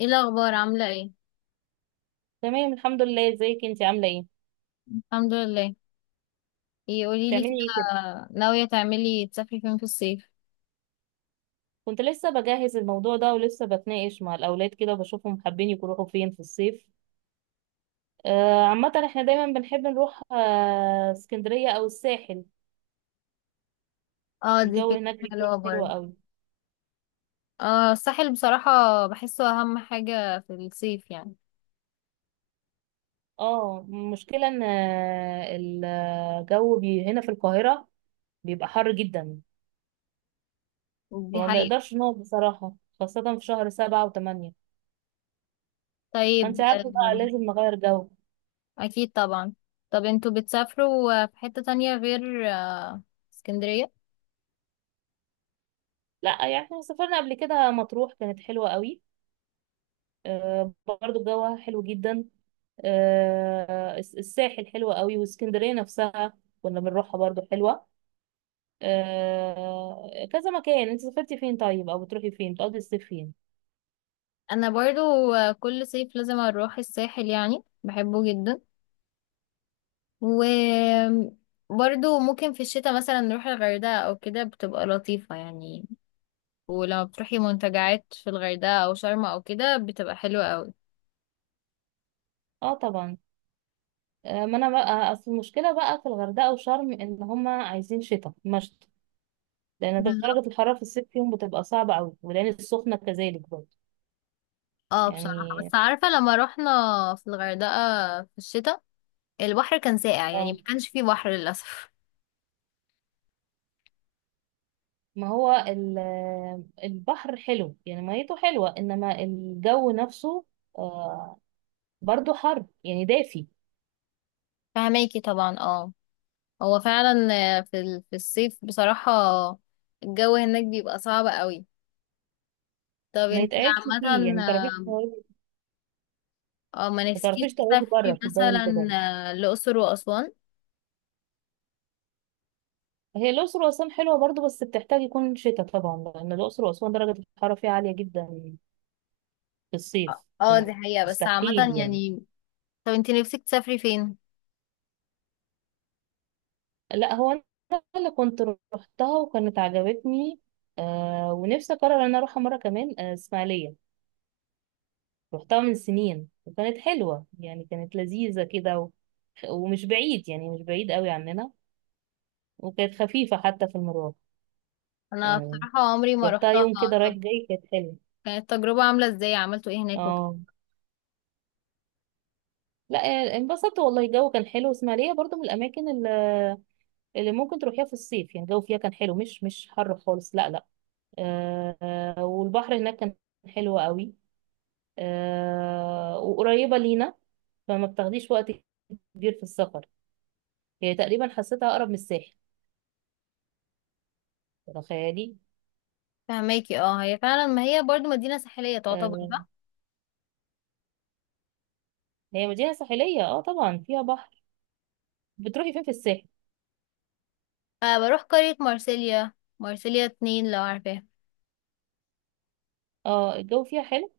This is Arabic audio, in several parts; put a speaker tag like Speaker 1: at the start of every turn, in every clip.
Speaker 1: ايه الاخبار عامله ايه؟
Speaker 2: تمام، الحمد لله. ازيك انت، عامله ايه؟
Speaker 1: الحمد لله. ايه قولي لي
Speaker 2: بتعملي
Speaker 1: كده،
Speaker 2: ايه كده؟
Speaker 1: ناويه تعملي تسافري فين في الصيف؟
Speaker 2: كنت لسه بجهز الموضوع ده ولسه بتناقش مع الاولاد كده وبشوفهم حابين يروحوا فين في الصيف. عامه احنا دايما بنحب نروح اسكندريه او الساحل.
Speaker 1: اه دي
Speaker 2: الجو هناك
Speaker 1: فكره
Speaker 2: بيكون
Speaker 1: حلوه
Speaker 2: حلو
Speaker 1: برضه.
Speaker 2: قوي.
Speaker 1: اه الساحل بصراحه، بحسه اهم حاجه في الصيف يعني.
Speaker 2: اه، المشكله ان الجو هنا في القاهره بيبقى حر جدا،
Speaker 1: دي
Speaker 2: فما
Speaker 1: حقيقه.
Speaker 2: بنقدرش نقعد بصراحه، خاصه في شهر 7 و8.
Speaker 1: طيب
Speaker 2: فانت عارفه بقى لازم نغير جو.
Speaker 1: اكيد طبعا. طب انتوا بتسافروا في حته تانية غير اسكندريه؟
Speaker 2: لا يعني احنا سافرنا قبل كده مطروح، كانت حلوه قوي. برضو جوها حلو جدا. الساحل حلوة قوي، واسكندرية نفسها كنا بنروحها برضو حلوة. كذا مكان. انت سافرتي فين طيب؟ او بتروحي فين؟ بتقضي الصيف فين؟
Speaker 1: انا برضو، كل صيف لازم اروح الساحل يعني بحبه جدا. و برضو ممكن في الشتاء مثلا نروح الغردقة او كده بتبقى لطيفة يعني. ولما بتروحي منتجعات في الغردقة أو شرم أو كده بتبقى حلوة قوي.
Speaker 2: اه طبعا. ما انا بقى اصل المشكلة بقى في الغردقة وشرم ان هما عايزين شتاء مشط، لان
Speaker 1: بالظبط.
Speaker 2: درجة الحرارة في الصيف فيهم بتبقى صعبة قوي، والعين السخنة كذلك برضو.
Speaker 1: اه بصراحة
Speaker 2: يعني
Speaker 1: بس عارفة لما رحنا في الغردقة في الشتاء، البحر كان ساقع يعني
Speaker 2: اه،
Speaker 1: ما كانش فيه بحر للأسف.
Speaker 2: ما هو ال- البحر حلو، يعني ميته حلوة، إنما الجو نفسه آه، برضو حر يعني، دافي.
Speaker 1: فهماكي طبعا اه، هو فعلا في الصيف بصراحة، الجو هناك بيبقى صعب قوي. طب
Speaker 2: ما
Speaker 1: انتي
Speaker 2: يتقعدش
Speaker 1: عامة
Speaker 2: فيه، يعني
Speaker 1: اه، ما
Speaker 2: ما
Speaker 1: نفسكيش
Speaker 2: تعرفيش تقعدي بره
Speaker 1: تسافري
Speaker 2: في الجو اللي
Speaker 1: مثلا
Speaker 2: بره.
Speaker 1: الأقصر وأسوان؟
Speaker 2: هي الأقصر وأسوان حلوة برضو، بس بتحتاج يكون شتاء طبعا، لأن الأقصر وأسوان درجة الحرارة فيها عالية جدا في
Speaker 1: اه
Speaker 2: الصيف.
Speaker 1: دي حقيقة بس
Speaker 2: مستحيل
Speaker 1: عامة
Speaker 2: يعني.
Speaker 1: يعني. طب انتي نفسك تسافري فين؟
Speaker 2: لا، هو أنا اللي كنت روحتها وكانت عجبتني، آه، ونفسي أقرر إن أنا أروحها مرة كمان. آه إسماعيلية، رحتها من سنين وكانت حلوة، يعني كانت لذيذة كده، و... ومش بعيد، يعني مش بعيد قوي عننا، وكانت خفيفة حتى في المرور،
Speaker 1: انا
Speaker 2: يعني
Speaker 1: بصراحة عمري ما
Speaker 2: رحتها
Speaker 1: رحتها.
Speaker 2: يوم كده
Speaker 1: طب
Speaker 2: رايح جاي، كانت حلوة.
Speaker 1: كانت التجربة عاملة ازاي، عملتوا ايه هناك وكده؟
Speaker 2: اه لا، انبسطت والله. الجو كان حلو، اسماعيلية برضو من الأماكن اللي ممكن تروحيها في الصيف، يعني الجو فيها كان حلو، مش حر خالص، لا لا. والبحر هناك كان حلو قوي، آه، وقريبة لينا، فما بتاخديش وقت كبير في السفر. هي تقريبا حسيتها أقرب من الساحل، تخيلي.
Speaker 1: فهماكي اه، هي فعلا ما هي برضو مدينة ساحلية تعتبر
Speaker 2: آه،
Speaker 1: صح؟
Speaker 2: هي مدينة ساحلية، اه طبعا فيها بحر. بتروحي فين في الساحل؟
Speaker 1: أه بروح قرية مارسيليا، مارسيليا اتنين لو عارفاها.
Speaker 2: اه الجو فيها حلو.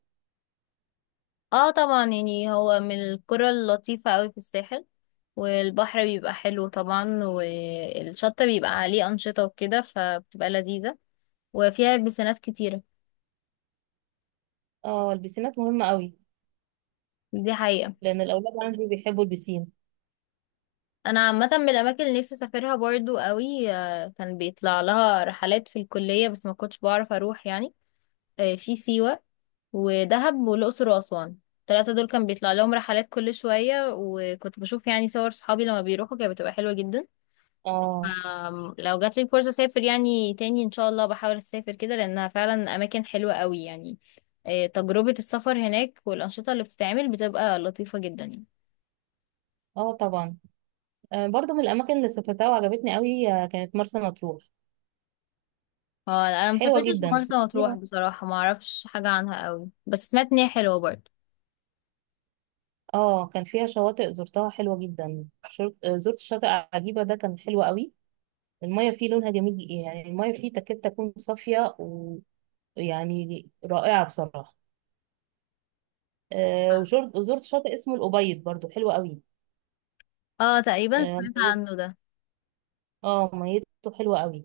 Speaker 1: اه طبعا، يعني هو من القرى اللطيفة قوي في الساحل، والبحر بيبقى حلو طبعا والشط بيبقى عليه أنشطة وكده فبتبقى لذيذة، وفيها بسنات كتيرة.
Speaker 2: اه البسينات مهمة قوي
Speaker 1: دي حقيقة.
Speaker 2: لأن الأولاد عندي بيحبوا البسين.
Speaker 1: انا عامة من الاماكن اللي نفسي اسافرها برضو قوي، كان بيطلع لها رحلات في الكلية بس ما كنتش بعرف اروح يعني، في سيوة ودهب والأقصر وأسوان. الثلاثة دول كان بيطلع لهم رحلات كل شوية وكنت بشوف يعني صور صحابي لما بيروحوا كانت بتبقى حلوة جدا.
Speaker 2: اه
Speaker 1: لو جات لي الفرصة أسافر يعني تاني إن شاء الله بحاول أسافر كده لأنها فعلا أماكن حلوة قوي يعني. تجربة السفر هناك والأنشطة اللي بتتعمل بتبقى لطيفة جدا يعني.
Speaker 2: اه طبعا. برضو من الأماكن اللي سافرتها وعجبتني قوي، كانت مرسى مطروح.
Speaker 1: أنا
Speaker 2: حلوة
Speaker 1: مسافرتش
Speaker 2: جدا،
Speaker 1: مرسى مطروح
Speaker 2: فيها
Speaker 1: بصراحة، معرفش حاجة عنها قوي بس سمعت إن هي حلوة برضه.
Speaker 2: اه كان فيها شواطئ زرتها حلوة جدا، زرت شاطئ عجيبة، ده كان حلو قوي. المية فيه لونها جميل، يعني المية فيه تكاد تكون صافية، ويعني رائعة بصراحة. وزرت شاطئ اسمه الأبيض، برضو حلو
Speaker 1: اه تقريبا سمعت
Speaker 2: قوي.
Speaker 1: عنه ده.
Speaker 2: اه ميته حلوه قوي.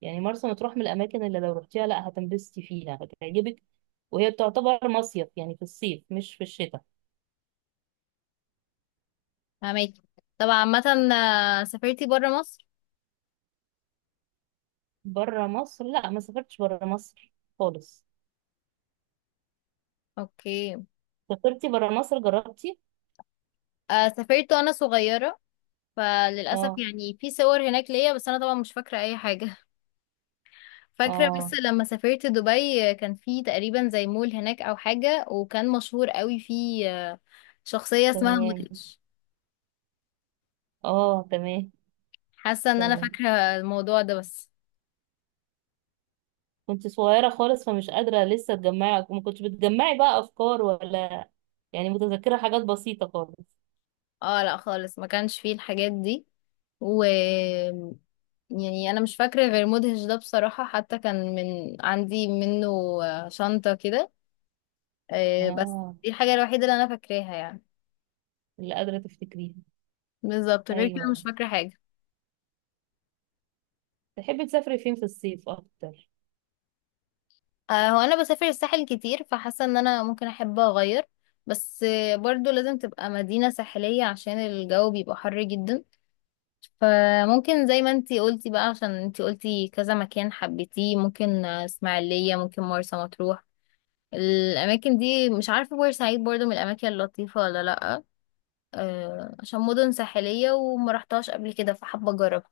Speaker 2: يعني مرسى مطروح من الاماكن اللي لو رحتيها، لا هتنبسطي فيها، هتعجبك. وهي بتعتبر مصيف، يعني في الصيف مش في الشتاء.
Speaker 1: فهماكي. طب عامة سافرتي برا مصر؟
Speaker 2: بره مصر؟ لا، ما سافرتش بره مصر خالص.
Speaker 1: اوكي.
Speaker 2: سافرتي بره مصر؟ جربتي؟
Speaker 1: آه سافرت وانا صغيرة، فللأسف
Speaker 2: اه
Speaker 1: يعني في صور هناك ليا بس انا طبعا مش فاكرة اي حاجة. فاكرة بس
Speaker 2: اه،
Speaker 1: لما سافرت دبي، كان في تقريبا زي مول هناك او حاجة وكان مشهور قوي في، آه، شخصية اسمها
Speaker 2: تمام.
Speaker 1: مودريتش.
Speaker 2: اه تمام.
Speaker 1: حاسة ان انا
Speaker 2: تمام.
Speaker 1: فاكرة الموضوع ده بس.
Speaker 2: كنت صغيره خالص، فمش قادره لسه تجمعي، ما كنتش بتجمعي بقى افكار ولا، يعني متذكره حاجات بسيطه خالص.
Speaker 1: اه لا خالص ما كانش فيه الحاجات دي. و يعني انا مش فاكرة غير مدهش ده بصراحة، حتى كان من عندي منه شنطة كده. بس
Speaker 2: اه.
Speaker 1: دي الحاجة الوحيدة اللي انا فاكراها يعني.
Speaker 2: اللي قادره تفتكريها.
Speaker 1: بالظبط غير كده مش
Speaker 2: ايوه.
Speaker 1: فاكرة حاجة.
Speaker 2: تحبي تسافري فين في الصيف اكتر؟
Speaker 1: هو أنا بسافر الساحل كتير فحاسة إن أنا ممكن أحب أغير، بس برضو لازم تبقى مدينة ساحلية عشان الجو بيبقى حر جدا. فممكن زي ما انتي قلتي بقى، عشان انتي قلتي كذا مكان حبيتيه، ممكن اسماعيلية، ممكن مرسى مطروح. الأماكن دي، مش عارفة بورسعيد برضو من الأماكن اللطيفة ولا لأ، عشان مدن ساحلية وما رحتهاش قبل كده فحابة أجربها.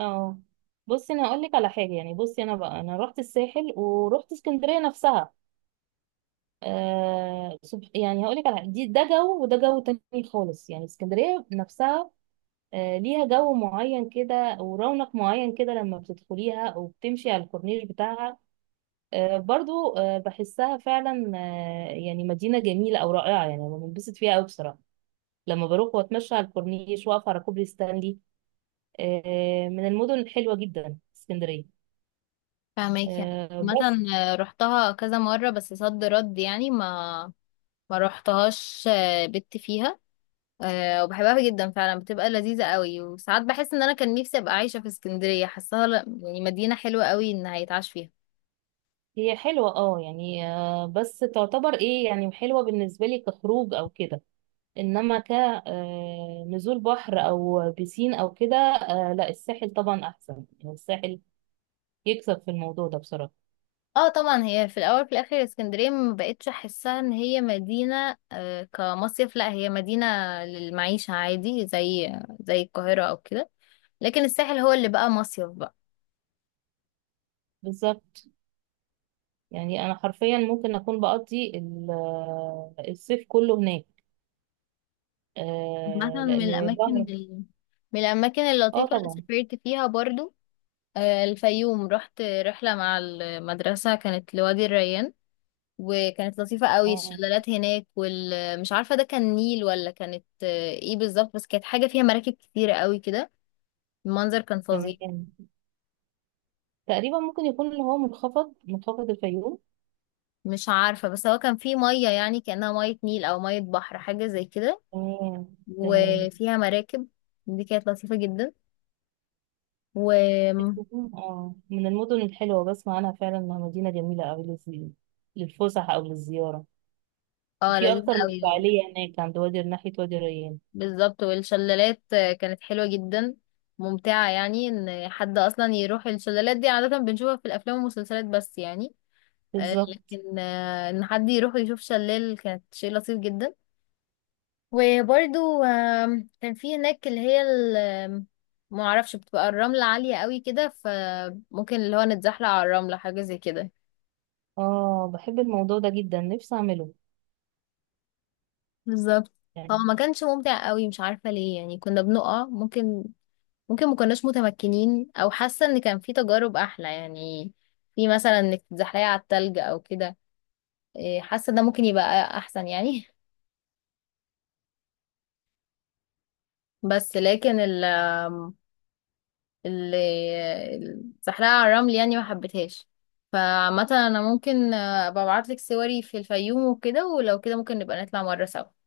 Speaker 2: اه، بصي انا هقول لك على حاجه، يعني بصي انا بقى، انا رحت الساحل ورحت اسكندريه نفسها. يعني هقول لك على حاجة. ده جو وده جو تاني خالص، يعني اسكندريه نفسها آه ليها جو معين كده ورونق معين كده، لما بتدخليها او بتمشي على الكورنيش بتاعها آه برضو آه بحسها فعلا، آه يعني مدينه جميله او رائعه. يعني أنا بنبسط فيها قوي بصراحه لما بروح واتمشى على الكورنيش، واقف على كوبري ستانلي. من المدن الحلوه جدا اسكندريه،
Speaker 1: فاهمك يعني. عامة
Speaker 2: بس.
Speaker 1: رحتها كذا مرة بس صد رد يعني ما روحتهاش، بت فيها، وبحبها جدا فعلا بتبقى لذيذة قوي، وساعات بحس ان انا كان نفسي ابقى عايشة في اسكندرية، حاساها لا- يعني مدينة حلوة قوي ان هيتعاش فيها.
Speaker 2: هي حلوة اه يعني، بس تعتبر ايه يعني، حلوة بالنسبة لي كخروج او كده. انما كنزول بحر او بيسين او كده، لا الساحل طبعا احسن. يعني الساحل يكسب في الموضوع ده بصراحة.
Speaker 1: اه طبعا، هي في الاول في الاخر اسكندرية ما بقتش احسها ان هي مدينة كمصيف، لا هي مدينة للمعيشة عادي زي القاهرة او كده، لكن الساحل هو اللي بقى مصيف بقى.
Speaker 2: بالظبط. يعني انا حرفيا ممكن اكون بقضي الصيف كله هناك،
Speaker 1: مثلا
Speaker 2: لان بحر.
Speaker 1: من الاماكن
Speaker 2: اه
Speaker 1: اللطيفة اللي
Speaker 2: طبعا.
Speaker 1: سافرت فيها برضو الفيوم. رحت رحلة مع المدرسة كانت لوادي الريان وكانت لطيفة قوي،
Speaker 2: اه
Speaker 1: الشلالات هناك، والمش عارفة ده كان نيل ولا كانت ايه بالظبط، بس كانت حاجة فيها مراكب كتيرة قوي كده، المنظر كان فظيع.
Speaker 2: تمام. تقريبا ممكن يكون اللي هو منخفض الفيوم.
Speaker 1: مش عارفة بس هو كان فيه مية يعني كأنها مية نيل أو مية بحر حاجة زي كده
Speaker 2: تمام. تمام.
Speaker 1: وفيها مراكب. دي كانت لطيفة جدا. و
Speaker 2: الفيوم اه من المدن الحلوة، بسمع عنها فعلا انها مدينة جميلة اوي للفسح او للزيارة.
Speaker 1: اه
Speaker 2: وفي
Speaker 1: لذيذة
Speaker 2: اكتر من
Speaker 1: قوي.
Speaker 2: فعالية هناك عند وادي، ناحية وادي ريان.
Speaker 1: بالظبط، والشلالات كانت حلوة جدا، ممتعة يعني ان حد اصلا يروح الشلالات، دي عادة بنشوفها في الافلام والمسلسلات بس يعني، آه،
Speaker 2: بالظبط.
Speaker 1: لكن آه، ان حد يروح يشوف شلال كانت شيء لطيف جدا. وبرده كان في هناك ما اعرفش بتبقى الرملة عالية قوي كده، فممكن اللي هو نتزحلق على الرملة حاجة زي كده.
Speaker 2: اه بحب الموضوع ده جدا، نفسي اعمله
Speaker 1: بالظبط. هو
Speaker 2: يعني.
Speaker 1: ما كانش ممتع قوي مش عارفة ليه، يعني كنا بنقع، ممكن ما كناش متمكنين او حاسه ان كان في تجارب احلى يعني، في مثلا انك تتزحلقي على التلج او كده، إيه، حاسه ده ممكن يبقى احسن يعني. بس لكن ال ال- الزحلقه على الرمل يعني ما حبيتهاش. فعامه انا ممكن ابقى ابعتلك صوري في الفيوم وكده، ولو كده ممكن نبقى نطلع مره سوا.